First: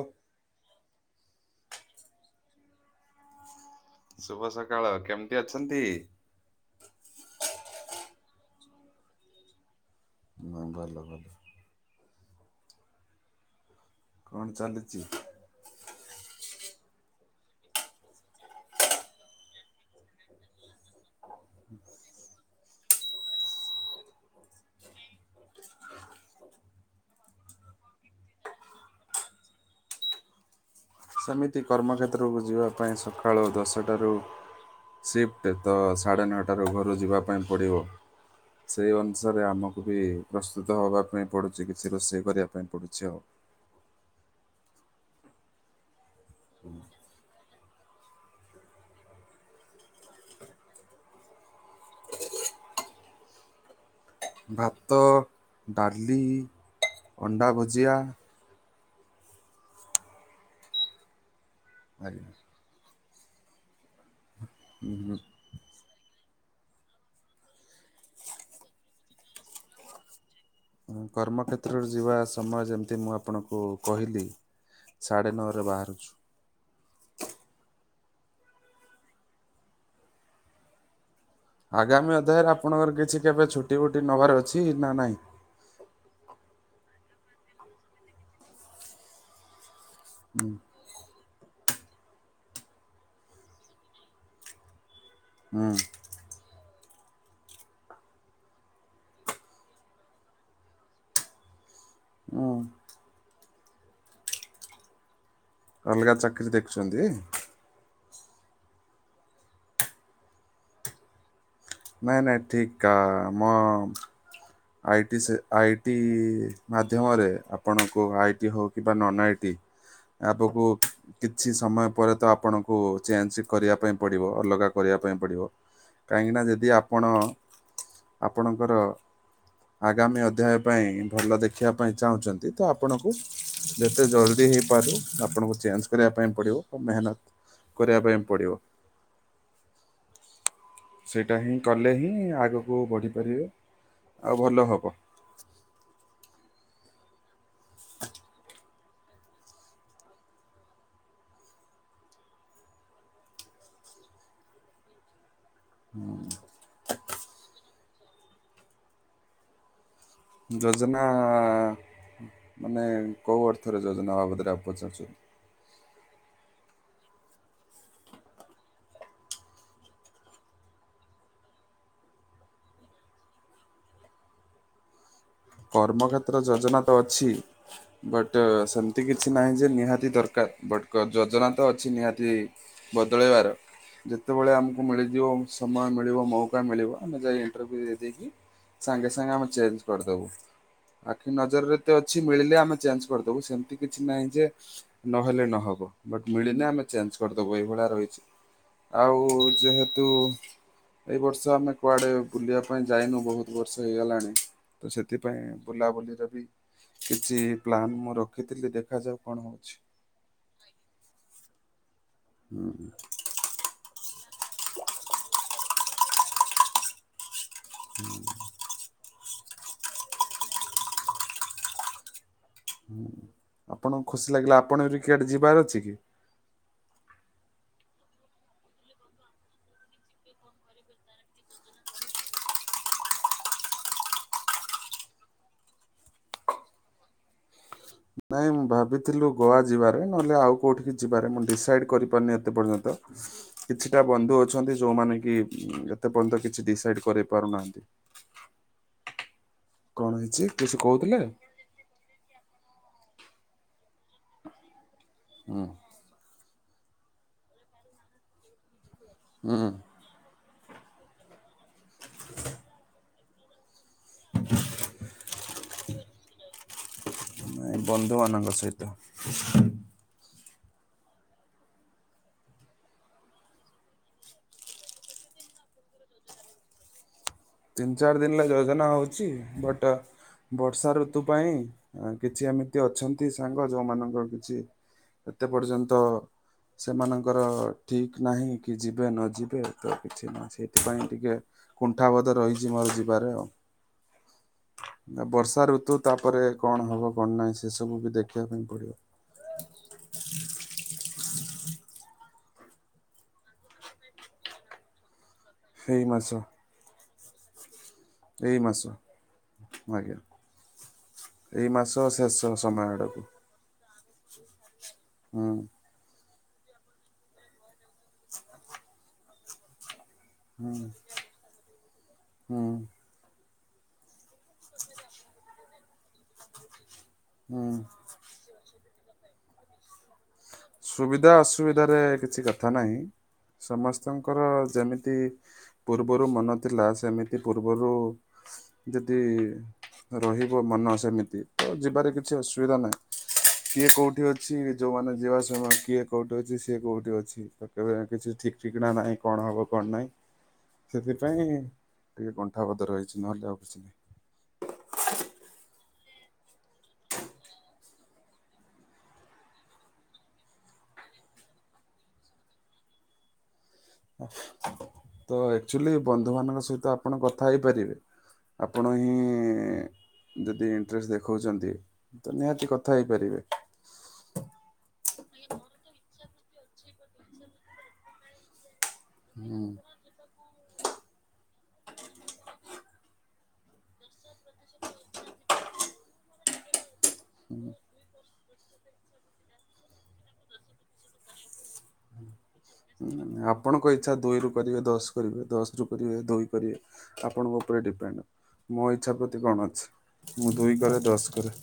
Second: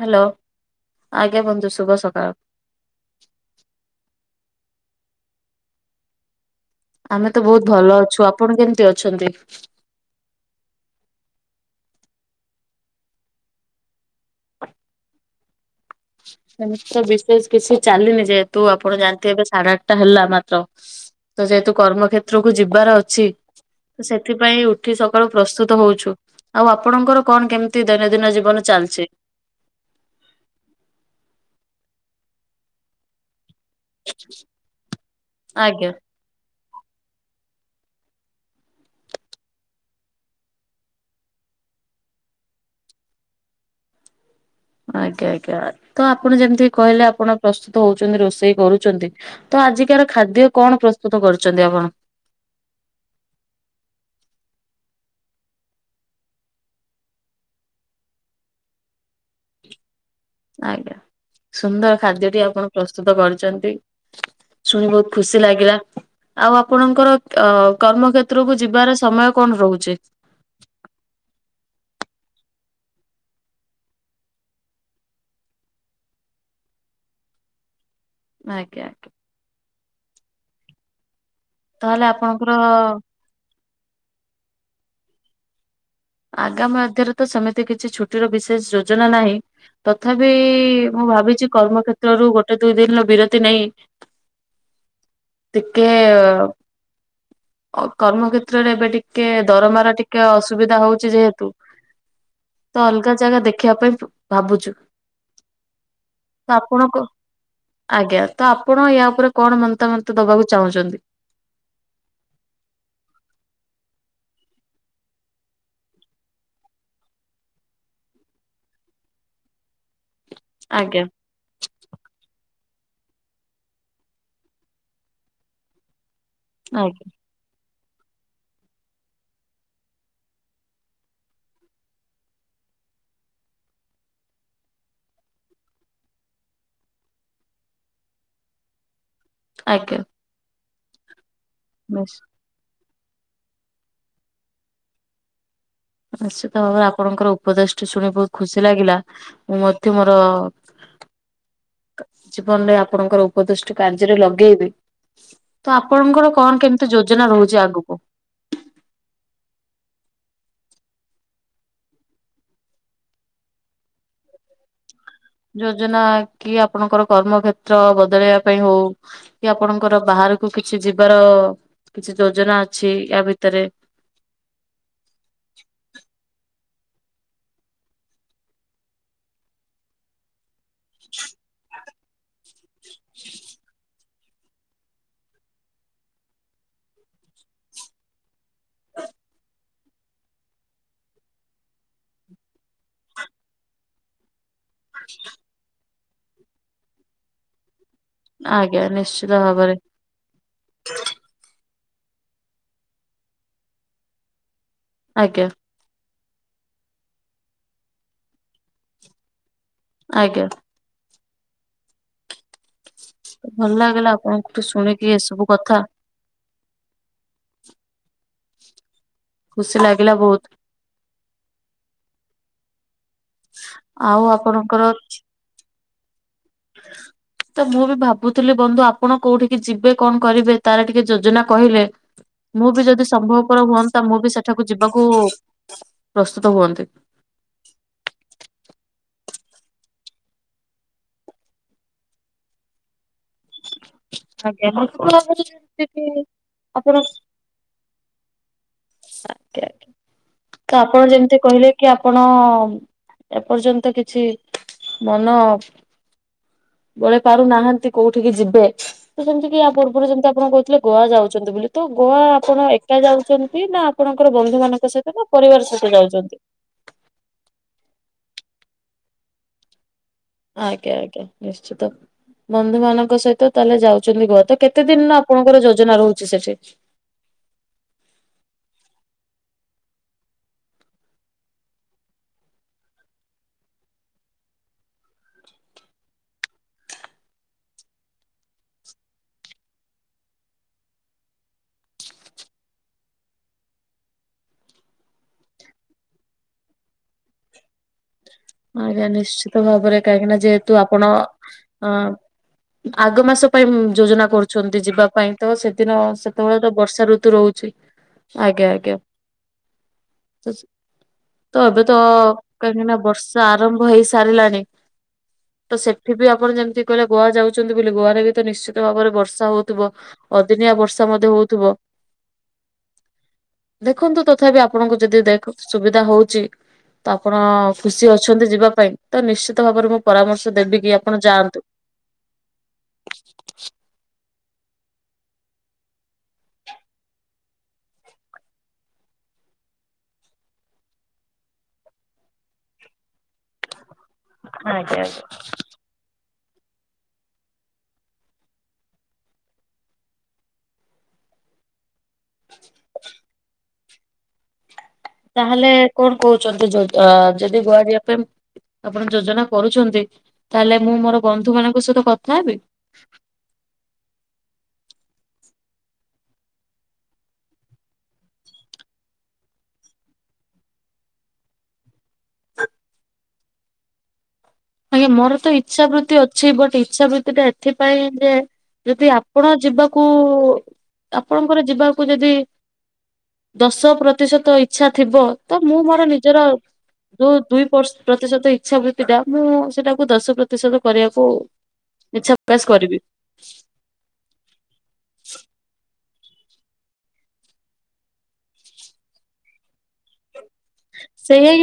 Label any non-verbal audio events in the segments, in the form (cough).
Hello, ଆଜ୍ଞା ବନ୍ଧୁ ଶୁଭ ସକାଳ। ଶୁଭ ସକାଳ। କେମିତି ଅଛନ୍ତି? ଆମେ ତ ବହୁତ ଭଲ ଅଛୁ। ଆପଣ କେମିତି ଅଛନ୍ତି? ହ ଭଲ ଭଲ (inaudible) କଣ ଚାଲିଛି? ଏମିତ୍ର ବିଶେଷ କିଛି ଚାଲିନି ଯେହେତୁ ଆପଣ ଜାଣିଥିବେ ଏବେ ସାଢେ ଆଠଟା ହେଲା ମାତ୍ର ତ ଯେହେତୁ କମ୍ରକ୍ଷେତ୍ର କୁ ଯିବାର ଅଛି। ସେଥିପାଇଁ ଉଠି ସକାଳୁ ପ୍ରସ୍ତୁତ ହଉଛୁ। ଆଉ ଆପଣଙ୍କର କଣ କେମିତି ଦୈନନ୍ଦିନ ଜୀବନ ଚାଲିଛି? ସେମିତି କର୍ମକ୍ଷେତ୍ରକୁ ଯିବା ପାଇଁ ସକାଳୁ ଦଶଟା ସିଫ୍ଟି ଦ ଆଜ୍ଞା ସାଢ଼େ ନଅଟାରୁ ଘରୁ ଯିବା ପାଇଁ ପଡିବ। ସେଇ ଅନୁସାରେ ଆମକୁ ବି ପ୍ରସ୍ତୁତ ହବା ପାଇଁ ପଡୁଛି କିଛି ରୋଷେଇ କରିବା ପାଇଁ ପଡୁଛି ଆଉ। ଆଜ୍ଞା ଆଜ୍ଞା ତ ଆପଣ ଯେମିତି କହିଲେ ଆପଣ ପ୍ରସ୍ତୁତ ହଉଛନ୍ତି ରୋଷେଇ କରୁଛନ୍ତି ତ ଆଜିକାର ଖାଦ୍ୟ କଣ ପ୍ରସ୍ତୁତ କରୁଛନ୍ତି ଆପଣ? ଭାତ ଡାଲି ଅଣ୍ଡା ଭଜିଆ। ଆଜ୍ଞା ସୁନ୍ଦର ଆଜ୍ଞା। ଖାଦ୍ୟଟି ଆପଣ ପ୍ରସ୍ତୁତ କରିଛନ୍ତି। ଶୁଣି ବହୁତ ଖୁସି ଲାଗିଲା। ଆଉ ଅପଙ୍କର ଅ କର୍ମ କ୍ଷେତ୍ରକୁ ଯିବାର ସମୟ କଣ ରହୁଛି। ହୁଁ କର୍ମକ୍ଷେତ୍ରରେ ଯିବା ସମୟ ଯେମତି ମୁଁ ଆପଣଙ୍କୁ କହିଲି। ସାଢ଼େ ନଅରେ ବାହାରୁଛୁ। ଆଜ୍ଞା। ଆଗାମୀ ଅଧ୍ୟାୟରେ ଆପଣଙ୍କର କିଛି କେବେ ଛୁଟି ଫୁଟି ନବାରେ ଅଛି ନା ନାହିଁ। ଆଗାମୀ ଅଧ୍ୟାୟରେ ତ ସେମିତି କିଛି ଚୁଟିର ବିଶେଷ ଜୋଯ ନା ହିଁ। ତଥାପି ହୁଁ ମୁଁ ଭାବିଛି କର୍ମ କ୍ଷେତ୍ରରୁ ଗୋଟେ ଦୁଇ ଦିନର ବିରତି ନେଇ ହୁଁ ଟିକେ କର୍ମକ୍ଷେତ୍ରରେ ଏବେ ଟିକେ ଦରମାର ଟିକେ ଅସୁବିଧା ହଉଛି ଯେହେତୁ ହୁଁ। ତ ଅଲଗା ଜାଗା ଦେଖିବା ପାଇଁ ଭାବୁଛୁ। ଅଲଗା ତ ଚାକିରି ଆପଣଙ୍କ ଦେଖୁଛନ୍ତି? ଆଜ୍ଞା ତ ଆପଣ ୟା ଉପରେ କଣ ମତାମତ ଦବାକୁ ଚାହୁଁଛନ୍ତି? ନାଇ ନାଇ ଠିକ କା ମ। ଆଇଦି ସେ ଟି ଆଇ ଟି ମାଧ୍ୟମରେ ଆପଣଙ୍କୁ ଆଇ ଟି ହେଉ କିମ୍ବା ନନ୍ ଆଇ ଟି ଆପକୁ ଆଜ୍ଞା କିଛି ସମୟ ପରେ ତ ଆପଣଙ୍କୁ ଚେଞ୍ଜ କରିବା ପାଇଁ ପଡିବ ଅଲଗା କରିବା ପାଇଁ ପଡିବ। କାହିଁକି ନା ଯଦି ଆଜ୍ଞା ଆପଣ ଆପଣଙ୍କର ଆଗାମୀ ଅଧ୍ୟାୟ ପାଇଁ ଭଲ ଦେଖିବା ପାଇଁ ଚାହୁଁଛନ୍ତି ତ ଆପଣଙ୍କୁ ଯେତେ ଜରୁରୀ ହେଇପାରୁ ଆପଣଙ୍କୁ ଚେଞ୍ଜ କରିବା ପାଇଁ ପଡିବ ମେହନତ କରିବା ପାଇଁ ପଡିବ। ଆଜ୍ଞା। ସେଇଟା ହିଁ କଲେ ହିଁ ନିଶ୍ଚୟ। ଆଗକୁ ବଢ଼ିପାରିବେ ଆଉ ଭଲ ହବ। ନିଶ୍ଚିତ ଭାବରେ ଆପଣଙ୍କର ଉପଦେଶଟି ଶୁଣି ବହୁତ ଖୁସି ଲାଗିଲା ମୁଁ ମଧ୍ୟ ମୋର ଜୀବନରେ ଆପଣଙ୍କର ଉପଦେଶଟି କାର୍ଯ୍ୟରେ ଲଗେଇବି। ତ ଆପଣଙ୍କର କଣ କେମିତି ଯୋଜନା ରହୁଛି ଆଗକୁ? ଯୋଜନା ମାନେ କେଉଁ ଅର୍ଥରେ ଯୋଜନା ବାବଦରେ ଆ ପଚାରୁଛନ୍ତି? ଯୋଜନା କି ଆପଣଙ୍କର କର୍ମକ୍ଷେତ୍ର ବଦଳେଇବା ପାଇଁ ହଉ କି ଆପଣଙ୍କର ବାହାରକୁ କିଛି ଯିବାର କିଛି ଯୋଜନା ଅଛି ୟା ଭିତରେ କର୍ମକ୍ଷେତ୍ର ଯୋଜନା ତ ଅଛି। ବଟ୍ ସେମିତି କିଛି ନାହିଁ ଯେ ନିହାତି ଦରକାର। ବଟ ଯୋଜନା ତ ଅଛି ନିହାତି ବଦଳାଇବାର ଯେ ଯେତେବେଳେ ଆମକୁ ମିଳିଯିବ ସମୟ ମିଳିବ ମୌକା ମିଳିବ ଆମେ ଯାଇ ଇଣ୍ଟରଭ୍ୟୁ ଦେଇ ଦେଇକି ସାଙ୍ଗେ ସାଙ୍ଗେ ଆମେ ଚେଞ୍ଜ କରିଦବୁ। ଆଖି ନଜରରେ ଏତ ଅଛି ମିଳିଲେ ଆମେ ଚେଞ୍ଜ କରିଦବୁ, ସେମିତି କିଛି ନାହିଁ ଯେ ନହେଲେ ନହବ ବଟ ମିଳିନା ଆମେ ଚେଞ୍ଜ କରିଦବୁ, ଏଇଭଳିଆ ରହିଛି। ଆଜ୍ଞା ଆଉ ନିଶ୍ଚିତ ଭାବରେ ଯେହେତୁ। ଏଇ ବର୍ଷ ଆମେ କୁଆଡେ ବୁଲିବା ପାଇଁ ଯାଇନୁ ବହୁତ ବର୍ଷ ହେଇଗଲାଣି ତ ସେ ଆଜ୍ଞା। ସେଥିପାଇଁ ବୁଲାବୁଲିରେ ବି କିଛି ପ୍ଲାନ୍ ମୁଁ ରଖିଥିଲି ଦେଖାଯାଉ କଣ ହଉଛି। ଆଜ୍ଞା। ହୁଁ। ତ ଭଲ ଲାଗିଲା ଆପଣଙ୍କୁ ଠୁ ଶୁଣିକି ଏସବୁ କଥା। ହୁଁ। ଖୁସି ଲାଗିଲା ବହୁତ। ହୁଁ ଆପଣଙ୍କୁ ଆଉ ଖୁସି ଲାଗିଲା, ଆପଣଙ୍କର ଆପଣ ରିକେୟାଡ ଯିବାର ଅଛି କି? ତ ମୁଁ ବି ଭାବୁଥିଲି ବନ୍ଧୁ ଆପଣ କୋଉଠିକି ଯିବେ କଣ କରିବେ, ତାର ଟିକେ ଯୋଜନା କହିଲେ‌। ମୁଁ ବି ଯଦି ସମ୍ଭବପର ହୁଅନ୍ତା, ମୁଁ ବି ସେଠାକୁ ଯିବାକୁ ପ୍ରସ୍ତୁତ ହୁଅନ୍ତି। ନାଇଁ ମୁଁ ଭାବିଥିଲୁ ଗୋଆ ଯିବାରେ ନହେଲେ, ଆଉ କୋଉଠିକି ଯିବାରେ, ମୁଁ ଡିସାଇଡ କରିପାରୁନି ଏତେ ପର୍ଯ୍ୟନ୍ତ। (inaudible) କିଛିଟା ବନ୍ଧୁ ଆଜ୍ଞା ଅଛନ୍ତି ମତେ ତ ଯୋଉମାନେ କି ଆଗରୁ ଉଁ ଯେମିତି ଏତେ କି ପର୍ଯ୍ୟନ୍ତ କିଛି ଡିସାଇଡ କରି ପାରୁନାହାନ୍ତି। (inaudible) ଆଜ୍ଞା ଆଜ୍ଞା କଣ ହେଇଛି କିଛି ତ ଆପଣ କହୁଥିଲେ? ଯେମିତି କହିଲେ। କି ଆପଣ ଏପର୍ଯ୍ୟନ୍ତ କିଛି ମନ। ହୁଁ ବଳେଇ ପାରୁନାହାନ୍ତି କୋଉଠିକି ଯିବେ, ତ ସେମିତି କିି ହୁଁ ୟା ପୂର୍ବରୁ ଯେମିତି ଆପଣ କହିଥିଲେ। ଗୋଆ ଯାଉଛନ୍ତି ବୋଲି ତ ଗୋଆ ଆପଣ ଏକା ଯାଉଛନ୍ତି ନା ଆପଣଙ୍କର ବନ୍ଧୁ ମାନଙ୍କ ସହିତ। ନା ପରିବାର ସହିତ ଯାଉଛନ୍ତି। (unintelligible) ନାଇଁ ବନ୍ଧୁମାନଙ୍କ ସହିତ। ଆଜ୍ଞା ଆଜ୍ଞା ନିଶ୍ଚିତ। ବନ୍ଧୁ ମାନଙ୍କ ସହିତ ତାହେଲେ ଯାଉଛନ୍ତି ଗୋଆ ତ କେତେ ଦିନର ଆପଣଙ୍କର ଯୋଜନା ରହୁଛି ସେଠି। ତିନି ଚାରି ଦିନର ଯୋଜନା ହଉଛି ବଟ। ବର୍ଷା ଋତୁ ପାଇଁ କିଛି ଏମିତି ଅଛନ୍ତି ସାଙ୍ଗ ଯୋଉମାନଙ୍କର କିଛି। ଏତେ ପର୍ଯ୍ୟନ୍ତ। ସେମାନଙ୍କର ଠିକ ନାହିଁ କି ଯିବେ ନ ଯିବେ ତ କିଛି ନୁହଁ ସେଇଥିପାଇଁ ଟିକେ। କୁଣ୍ଠାବୋଧ ରହିଛି ମୋର ଯିବାରେ ଆଉ। ନା ବର୍ଷା ଋତୁ ତାପରେ କଣ ହବ କଣ ନାହିଁ ସେ ସବୁ ବି ଦେଖ। ଆଜ୍ଞା ନିଶ୍ଚିତ ଭାବରେ କାହିଁକି ନା ଯେହେତୁ ଆପଣ ଅଁ। ଆଗ ମାସ ପାଇଁ ଯୋଜନା କରୁଛନ୍ତି ଯିବା ପାଇଁ ତ ସେଦିନ ଏଇ ମାସ ସେତେବେଳେ ତ ବର୍ଷା ଋତୁ ରହୁଛି। ଏଇ ଆଜ୍ଞା ମାସ ଆଜ୍ଞା ଆଜ୍ଞା। ତ ଏଇ ଏବେ ମାସ ତ ଶେଷ ସମୟ କାହିଁକିନା ଆଡକୁ। ବର୍ଷା ଆରମ୍ଭ ହେଇ ସାରିଲାଣି। ହୁଁ। ତ ସେଠି ବି ଆପଣ ଯେମିତି କହିଲେ ଗୋଆ ଯାଉଛନ୍ତି ବୋଲି ଗୋଆରେ ବି ତ ନିଶ୍ଚିତ ଭାବରେ ବର୍ଷା ହଉଥିବ। ଅଦିନିଆ ହୁଁ ବର୍ଷା ମଧ୍ୟ ହଉଥିବ। ହୁଁ ଦେଖନ୍ତୁ ତଥାପି ଆପଣଙ୍କୁ ଯଦି ଦେଖ ସୁବିଧା ହଉଛି। ତ ଆପଣ ହୁଁ। ଖୁସି ଅଛନ୍ତି ଯିବା ପାଇଁ ତ ନିଶ୍ଚିତ ଭାବରେ ମୁଁ ପରାମର୍ଶ ଦେବି। କି ଆପଣ ସୁବିଧା ଯାଆନ୍ତୁ। ଅସୁବିଧାରେ କିଛି କଥା ନାହିଁ ସମସ୍ତଙ୍କର ଯେମିତି। ପୂର୍ବରୁ ମନ ଥିଲା ସେମିତି ପୂର୍ବରୁ। ଯଦି ରହିବ ମନ ସେମିତି ତ ଯିବାରେ କିଛି ଅସୁବିଧା ନାହିଁ। କିଏ କୋଉଠି ଅଛି ଆଜ୍ଞା ଯୋଉମାନେ ଆଜ୍ଞା। ଯିବା ସ କିଏ କୋଉଠି ଅଛି ସିଏ କୋଉଠି ଅଛି କେବେ କିଛି ଠିକ୍ ଠିକଣା ନାହିଁ କଣ ହବ କଣ ନାହିଁ। ସେଥିପାଇଁ ଟିକେ କୁଣ୍ଠାବୋଧ ରହିଛି ନହେଲେ ଆଉ କିଛି ନାହିଁ। ତାହେଲେ କଣ କହୁଛନ୍ତି ଯ ଅ ଯଦି ଗୋଆ ଜିବା ପାଇଁ। ଆପଣ ଯୋଜନା କରୁଛନ୍ତି ତାହେଲେ ମୁଁ ମୋର ବନ୍ଧୁ ମାନଙ୍କ ସହିତ କଥା ହେବି। ତ ଆକ୍ଚୁଲି ବନ୍ଧୁ ମାନଙ୍କ ସହିତ ଆପଣ କଥା ହେଇପାରିବେ। ଆପଣ ହିଁ। ଯଦି ଇଣ୍ଟ୍ରେଷ୍ଟ୍ ଦେଖାଉଚନ୍ତି ତ ନିହାତି କଥା ହେଇପାରିବେ। ଆଜ୍ଞା ମୋର ତ ଇଛା ବୃତ୍ତି ଅଛି ବଟ୍ ଇଚ୍ଛା ବୃତି ଟା ଏଥିପାଇଁ ଯେ ଯଦି ହୁଁ ଆପଣ ଯିବାକୁ ଆପଣଙ୍କର ଯିବାକୁ ଯୋଦି ଦଶ ପ୍ରତିଶତ ଇଚଛା ଥିବ ତ ମୁଁ ମୋର ନିଜର ଯୋଉ ଦୁଇ ପର୍ ପ୍ରତିଶତ ଇଚ୍ଛାବୃତ୍ତି ଟା ମୁଁ ସେଟାକୁ ଦଶ ପ୍ରତିଶତ କରିବାକୁ ଇଛା ପକାଶ୍ କରିବି। ଆପଣଙ୍କ ଇଚ୍ଛା ଦୁଇ ରୁ କରିବେ ଦଶ କରିବେ ଦଶ ରୁ କରିବେ ଦୁଇ କରିବେ। ଆପଣଙ୍କ ଉପରେ ଡିପେଣ୍ଡ୍ ମୋ ଇଚ୍ଛା ପ୍ରତି କଣ ଅଛି। ମୁ ଦୁଇ କରେ ଦଶ୍ କର।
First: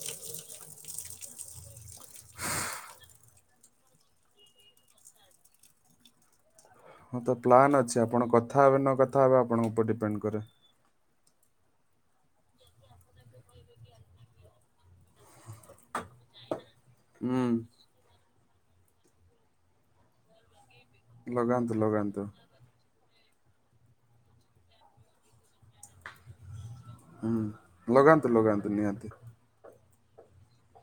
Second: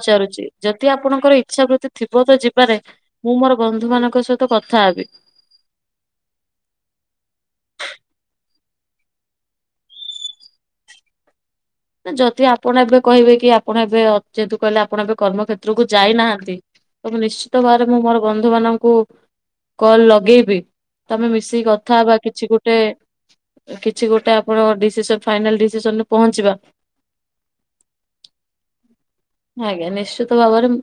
ପଚାରୁଚି ଯଦି ଆପଣଙ୍କ ଇଚ୍ଛା ବୃତ୍ତି ଥିବ ତ ଯିବାରେ ମୁଁ ମୋର ବନ୍ଧୁ ମାନଙ୍କ ସହିତ କଥା ହେବି। ହଁ ତ ପ୍ଲାନ୍ ଅଛି ଆପଣ କଥା ହେବେ ନ କଥା ହେବେ ଆପଣଙ୍କ ଉପରେ ଡିପେଣ୍ଡ କରେ। ନା ଯଦି ଆପଣ ଏବେ କହିବେ କି ଆପଣ ଏବେ ଯେହେତୁ କହିଲେ ଆପଣ ଏବେ କର୍ମକ୍ଷେତ୍ରକୁ ଯାଇନାହାନ୍ତି। ତ ମୁ ହୁଁ ନିଶ୍ଚିତ ଭାବରେ ମୁଁ ମୋର ବନ୍ଧୁ ମାନଙ୍କୁ କଲ୍ ଲଗେଇବି। ତମେ ମିଶିକି ଲଗାନ୍ତୁ କଥା ବା ଲଗାନ୍ତୁ କିଛି ଗୋ ରେ କିଛି ଗୋଟେ ଆପଣକ ଡିସିସ ଫାଇନାଲ୍ ଡିସିସନରେ ପହଞ୍ଚିବା। ହୁଁ ଲଗାନ୍ତୁ ଲଗାନ୍ତୁ ନିହାତି। ଆଜ୍ଞା ନିଶ୍ଚିତ ଭାବରେ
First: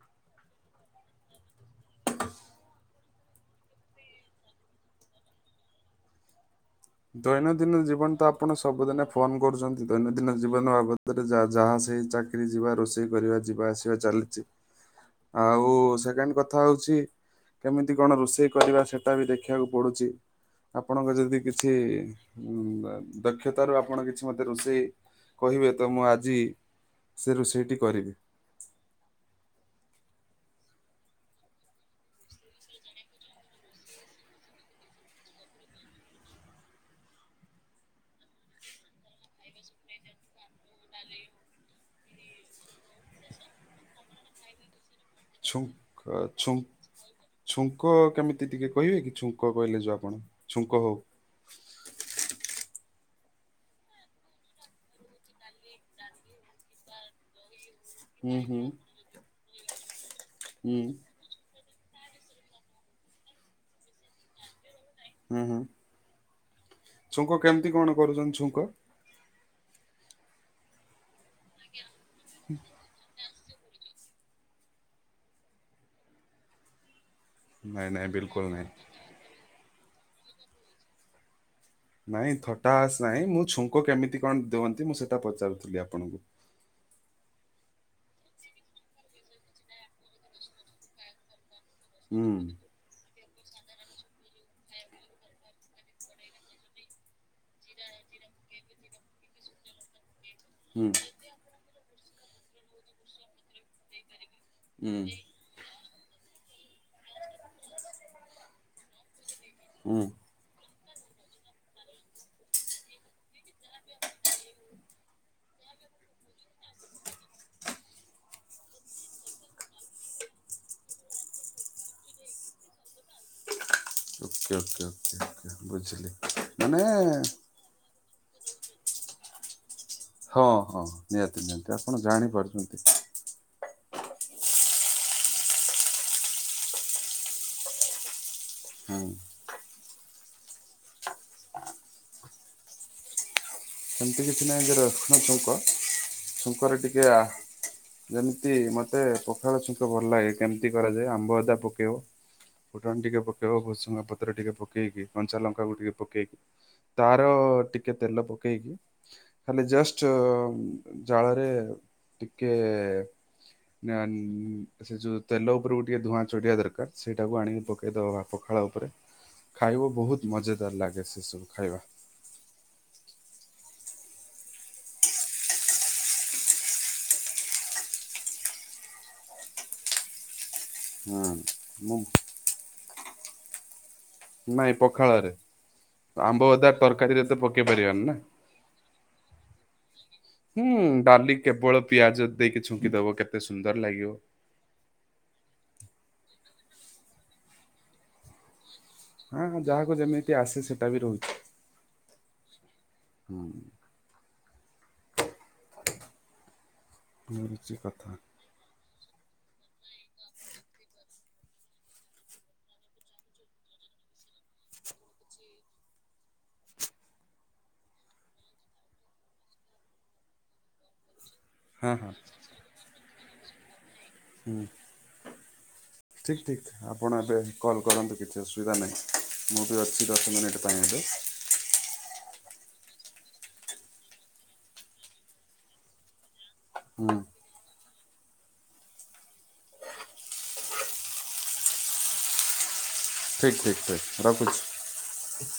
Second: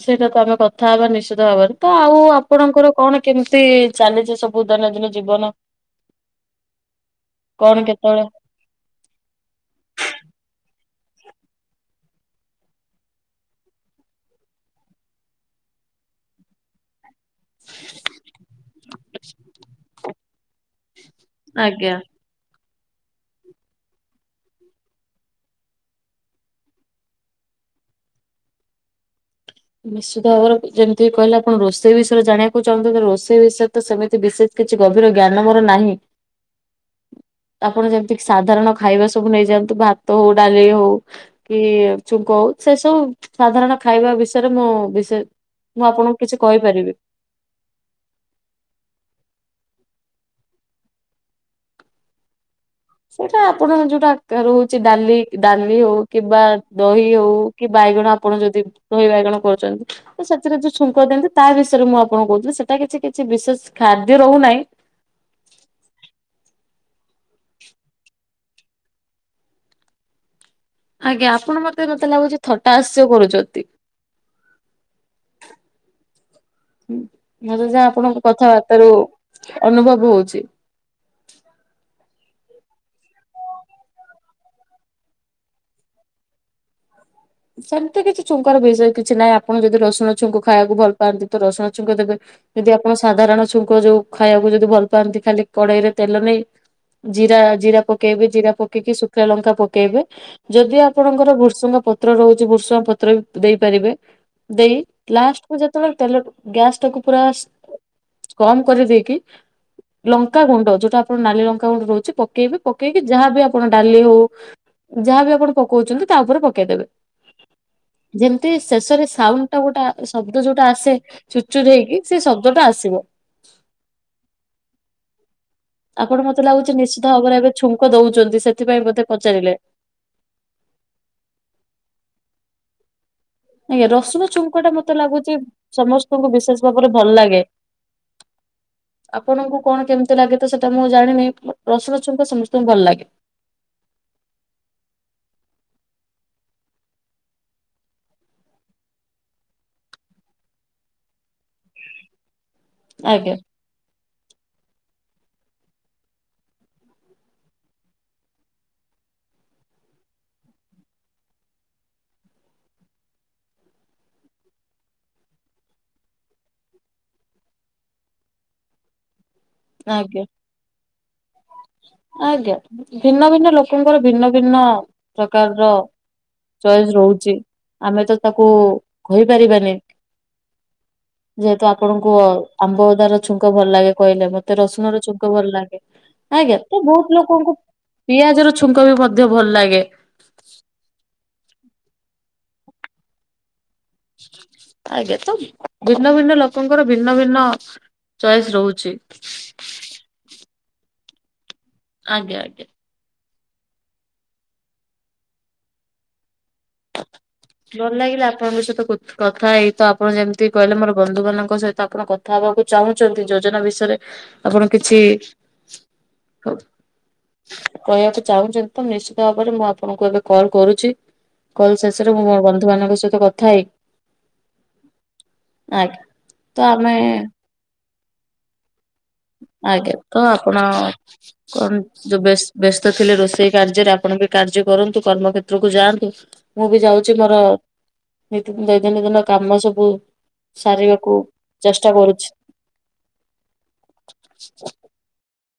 ସେଇଟା ତ ଆମେ କଥା ହେବା ନିଶ୍ଚିତ ଭାବରେ ତ ଆଉ ଆପଣଙ୍କର କଣ କେମିତି ଚାଲିଚି ସବୁ? ଉଁଦୈନନ୍ଦିନ ଜୀବନ କଣ ଦୈନନ୍ଦିନ ଜୀବନ୍ କେତେବେଳେ ତ ଆପଣ ସବୁଦିନେ ଫୋନ କରୁଛନ୍ତି ଦୈନନ୍ଦିନ ଜୀବନ ବାବଦରେ ଯା ଯାହା ସେଇ ଚାକିରରି ଯିବା ରୋଷେଇ କରିବା ଯିବା ଆସି ଯାହା ଚାଲିଚି ଆଉ ସେକେଣ୍ଡ୍ କଥା ହୋଉଚି କେମିତି କଣ ରୋଷେଇ କରିବା ସେଟା ବି ଦେଖିବାକୁ ପଡୁଚି ଆପଣଙ୍କ ଯଦି କିଛି ଆଜ୍ଞା। ହଁ ଦକ୍ଷତାରୁ ଆପଣ କିଛି ମୋତେ ରୋଷେଇ କହିବେ ତ ମୁଁ ଆଜି ସେ ରୋଷେଇଟି କରିବି। ନିଶ୍ଚିତ ଭାବରେ ଯେମତି କହିଲେ ଆପଣ ରୋଷେଇ ବିଷୟରେ ଜାଣିବାକୁ ଚାହୁଁଚନ୍ତି ରୋଷେଇ ବିଷୟରେ ତ ସେମିତି ବିଶି କିଛି ଗଭୀର ଜ୍ଞାନ ମୋର ନାହିଁ। ଆପଣ ଯେମତି ସାଧାରଣ ଖାଇବା ସବୁ ନେଇଯାଆନ୍ତୁ ଭାତ ହୋଉ ଡାଲି ହୋଉ କି ଚୁଙ୍କ ହୋଉ ସେ ସବୁ ସାଧାରଣ ଖାଇବା ବିଷୟରେ ମୁଁ ବିଶେ ମୁଁ ଛୁଙ୍କ ଆପଣଙ୍କୁ କିଛି ଛୁ- କହିପାରିବି। ଛୁଙ୍କ କେମିତି ଟିକେ କହିବେ କି ଛୁଙ୍କ କହିଲେ ଯୋ ଆପଣ ଛୁଙ୍କ ସେଇଟା ଆପଣଙ୍କ ଯୋଉଟାକାର ରୋହୁଛି ଡାଲି ଡାଲି ହଉ କିମ୍ବା ଦହି ହୋଉ କି ବାଇଗଣ ହୁଁ ଆପଣ ହୁଁ ଯୋଦି ଦହି ବାଇଗଣ କରୁଚନ୍ତି ତ ସେଥିରେ ଯୋଉ ହୁଁ ଛୁଙ୍କ ଦିଅନ୍ତି ତା ବିଷୟରେ ମୁଁ ଆପଣଙ୍କୁ କହୁଥିଲି ସେଟା କିଛି କିଛି ବିଶେଷ ଖାଦ୍ୟ ରହୁନାହିଁ। ହୁଁ ହୁଁ। ଛୁଙ୍କ କେମି୍ ତି କଣ କରୁଛନ୍ତି ଛୁଙ୍କ? ଆଜ୍ଞା ଆପଣ ମତେ ମତେ ଲାଗୁଛି ଥଟାସ୍ ସେ କରୁଚନ୍ତି। ମତେ ଯାହା ନାଇଁ ନାଇଁ ଆପଣଙ୍କ ବିଲକୁଲ ନାଇଁ କଥାବାର୍ତ ରୁ ଅନୁଭବ ହୋଉଚି। ନାଇଁ ଥଟାସ୍ ନାହିଁ ମୁଁ ଛୁଙ୍କ କେମିତି କଣ ଦିଅନ୍ତି ମୁଁ ସେଟା ପଚାରୁଥିଲି ଆପଣଙ୍କୁ। ସେମିତି କିଛି ଛୁଙ୍କାର ବିଷୟ କିଛି ନାହିଁ ଆପଣ ଯଦି ରସୁଣ ଛୁଙ୍କ ଖାଇବାକୁ ଭଲ୍ ପାନ୍ତି ତ ରସୁଣ ଛୁଙ୍କ ଦେବେ ହୁଁ ଯଦି ଆ ଆପଣ ସାଧାରଣ ଛୁଙ୍କ ଯୋଉ ଖାଇବାକୁ ଯଦି ଭଲ ପାଆନ୍ତି ଖାଲି କଡେଇରେ ତେଲ ନେଇ ଜିରା ଜିରା ପକେଇବେ ଜିରା ପକେଇକି ଶୁଖିଲା ଲଙ୍କା ପକେଇବେ। ଯୋଦି ହୁଁ ଆପଣଙ୍କର ଭୃସୁଙ୍ଗ ପତ୍ର ରହୁଛି ଭୃସୁଙ୍ଗ ପତ୍ର ଦେଇପାରିବେ। ଦେଇ ହୁଁ ଲାଷ୍ଟକୁ ଯେତେବେଳେ ତେଲ ଗ୍ୟାସ୍ ଟାକୁ ପୁରା କମ୍ କରିଦେଇକି ହୁଁ ଲଙ୍କାାଗୁଣ୍ଡ ଯୋଉଟା ଆପଣ ନାଲି ଲଙ୍କାାଗୁଣ୍ଡ ହୋଉଚି ପକେଇବେି ପକେଇକି ଯାହାବି ଆପଣ ଡାଲି ହୋଉ ଯାହାବି ଆପଣ ପକଉଛନ୍ତି ତା ଉପରେ ପକେଇଦେବେ। ଯେମିତି ଶେଷରେ ସାଉଣ୍ଡ ଟା ଗୋଟା ଶବ୍ଦ ଯୋଉଟା ଆସେ ଛୁଚୁର ହେଇକି ସେ ଶବ୍ଦ ଟା ଆସିବ। ଓକେ ଓକେ ଓକେ ବୁଝି ଆପଣ ମତେ ଲାଗୁଛି ନିଶ୍ଚିତ ଭାବରେ ଏବେ ଛୁଙ୍କ ଦଉଛନ୍ତି ସେଥିପାଇଁ ମୋତେ ପଚାରିଲେ? ହଁ-ହଁ ନିହାତି-ନିହାତି ଆପଣ ଜାଣିପାରୁଛନ୍ତି। ଆଜ୍ଞା ରସୁଣ ଚୁଙ୍କ ଟା ମତେ ଲାଗୁଚି ସମସ୍ତଙ୍କୁ ବିଶେଷ ଭାବରେ ଭଲ ଲାଗେ। ହୁଁ ଆପଣଙ୍କୁ କଣ କେମିତି ଲାଗେ ତ ସେଟା ମୁଁ ଜାଣିନି ବ ରସୁଣ ଛୁଙ୍କ ସମସ୍ତଙ୍କୁ ଭଲ ଲାଗେ। ସେମିତି କିଛି ନାହିଁ ଯୁ ରଶୁଣ ଝୁଙ୍କ, ଝୁଙ୍କ ରେ ଟିକେ ଆ ଯେମିତି ମତେ ପଖାଳ ଛୁଙ୍କ ଭଲ ଲାଗେ କେମିତି କରାଯାଏ ଆମ୍ବ ଅଦା ପ କେଇବ ଫୁଟନ ଟିକେ ଆଜ୍ଞା ପକେଇବ ଭୂଷିଁଙ୍ଗା ପତ୍ର ଟିକେ ପକେ ପକେଇକି କଞ୍ଚା ଲଙ୍କାକୁ ଟିକେ ପକେଇକି ତାର ଟିକେ ତେଲ ପକେଇକି ଖାଲି ଜଷ୍ଟ ଜାଳରେ ଟିକେ ନାଁ ନି ସେ ଯୋଉ ତେଲ ଉପରେ ଟିକେ ଧୂଆଁ ଚଡିବା ଦରକାର ସେଇଟାକୁ ଆଣିକି ପକେଇଦବା ପଖାଳ ଉପରେ ଖାଇବ ଆଜ୍ଞା ବହୁତୁ ମଜାଦାର ଲାଗେ ସେସବୁ ଖାଇବା। ଆଜ୍ଞା ଭିନ୍ନ ଭିନ୍ନ ଲୋକଙ୍କର ଭିନ୍ନ ଭିନ୍ନ ପ୍ରକାର ର ଚଏସ୍ ରହୁଛି ଆମେ ତ ତାକୁ କହିପାରିବାନି ହୁଁ ଯେହେତୁ ମୁଁ ଆପଣଙ୍କୁ ଆମ୍ବ ଅଦାର ଛୁଙ୍କ ଭଲ ଲାଗେ କହିଲେ ମତେ ମତେ ନାଇଁ ରସୁଣ ର ଝୁଙ୍କ ପଖାଳରେ ଭଲ ଲାଗେ। ଆମ୍ବ ଆଜ୍ଞା ଅଦା ତ ବହୁତ ତରକାରୀରେ ତ ଲୋକଙ୍କୁ ପକେଇ ପାରିବାନି ନା ପିଆ ଜର ଛୁଙ୍କ ବି ମଧ୍ୟ ଭଲ ଲାଗେ। ହୁଁ, ଡାଲି କେବଳ ପିଆଜ ଦେଇକି ଛୁଙ୍କିଦବ କେତେ ସୁନ୍ଦର ଲାଗିବ। (inaudible) ଆଜ୍ଞା ତ ଭିନ୍ନ ଭିନ୍ନ ଲୋକଙ୍କର ଭିନ୍ନ ଭିନ୍ନ ଚଏସ୍ ରହୁଛି। ହଁହଁ ଯାହାକୁ ଯେମିତି ଆସେ ସେଇଟା ବି ରହୁଛି। ଆଜ୍ଞା ଆଜ୍ଞା। ହୁଁ। ରହୁଛି ଭଲ କଥା ଲାଗିଲା ଆପଣଙ୍କ ସହିତ କଥ କଥା ହେଇ ତ ଆପଣ ଯେମିତି କହିଲେ ମୋର ବନ୍ଧୁ ବନ୍ଧୁ ମାନଙ୍କ ସହିତ ଆପଣ କଥା ହବାକୁ ଚାହୁଁଛନ୍ତି ଯୋଜନା ବିଷୟରେ ଆପଣ କିଛି ହଉ କହିବାକୁ ଚାହୁଁଛନ୍ତି ତ ନିଶ୍ଚିତ ଭାବରେ ମୁଁ ଆପଣଙ୍କୁ ଏବେ କଲ୍ କରୁଛି। କଲ ହଁ ଶେଷରେ ହଁ ମୁଁ ମୋ ବନ୍ଧୁ ମାନଙ୍କ ସହିତ କଥା ହେଇ ହୁଁ ଆଜ୍ଞା ଠିକ୍ ତ ଠିକ୍ ଆମେ ଆପଣ ଏବେ କଲ କରନ୍ତୁ। କିଛି ଅସୁବିଧା ନାହିଁ ମୁଁ ବି ଅଛି ଦଶ ମିନିଟ୍ ପାଇଁ ଏବେ। କନ୍ ଯୋଉ ବ୍ୟସ୍-ବ୍ୟସ୍ତ ଥିଲେ ରୋଷେଇ କାର୍ଯ୍ୟରେ ଆପଣ ବି କାର୍ଯ୍ୟ କରନ୍ତୁ କର୍ମ କ୍ଷେତ୍ର କୁ ଯାଆନ୍ତୁ। ମୁଁ ବି ଯାଉଛି ହୁଁ ମୋର ନୀତି ଦୈନନ୍ଦିନ କାମ ସବୁ ସାରିବାକୁ ଚେଷ୍ଟା କରୁଛି। ଠିକ ଠିକ ଠିକ ରଖୁଛି।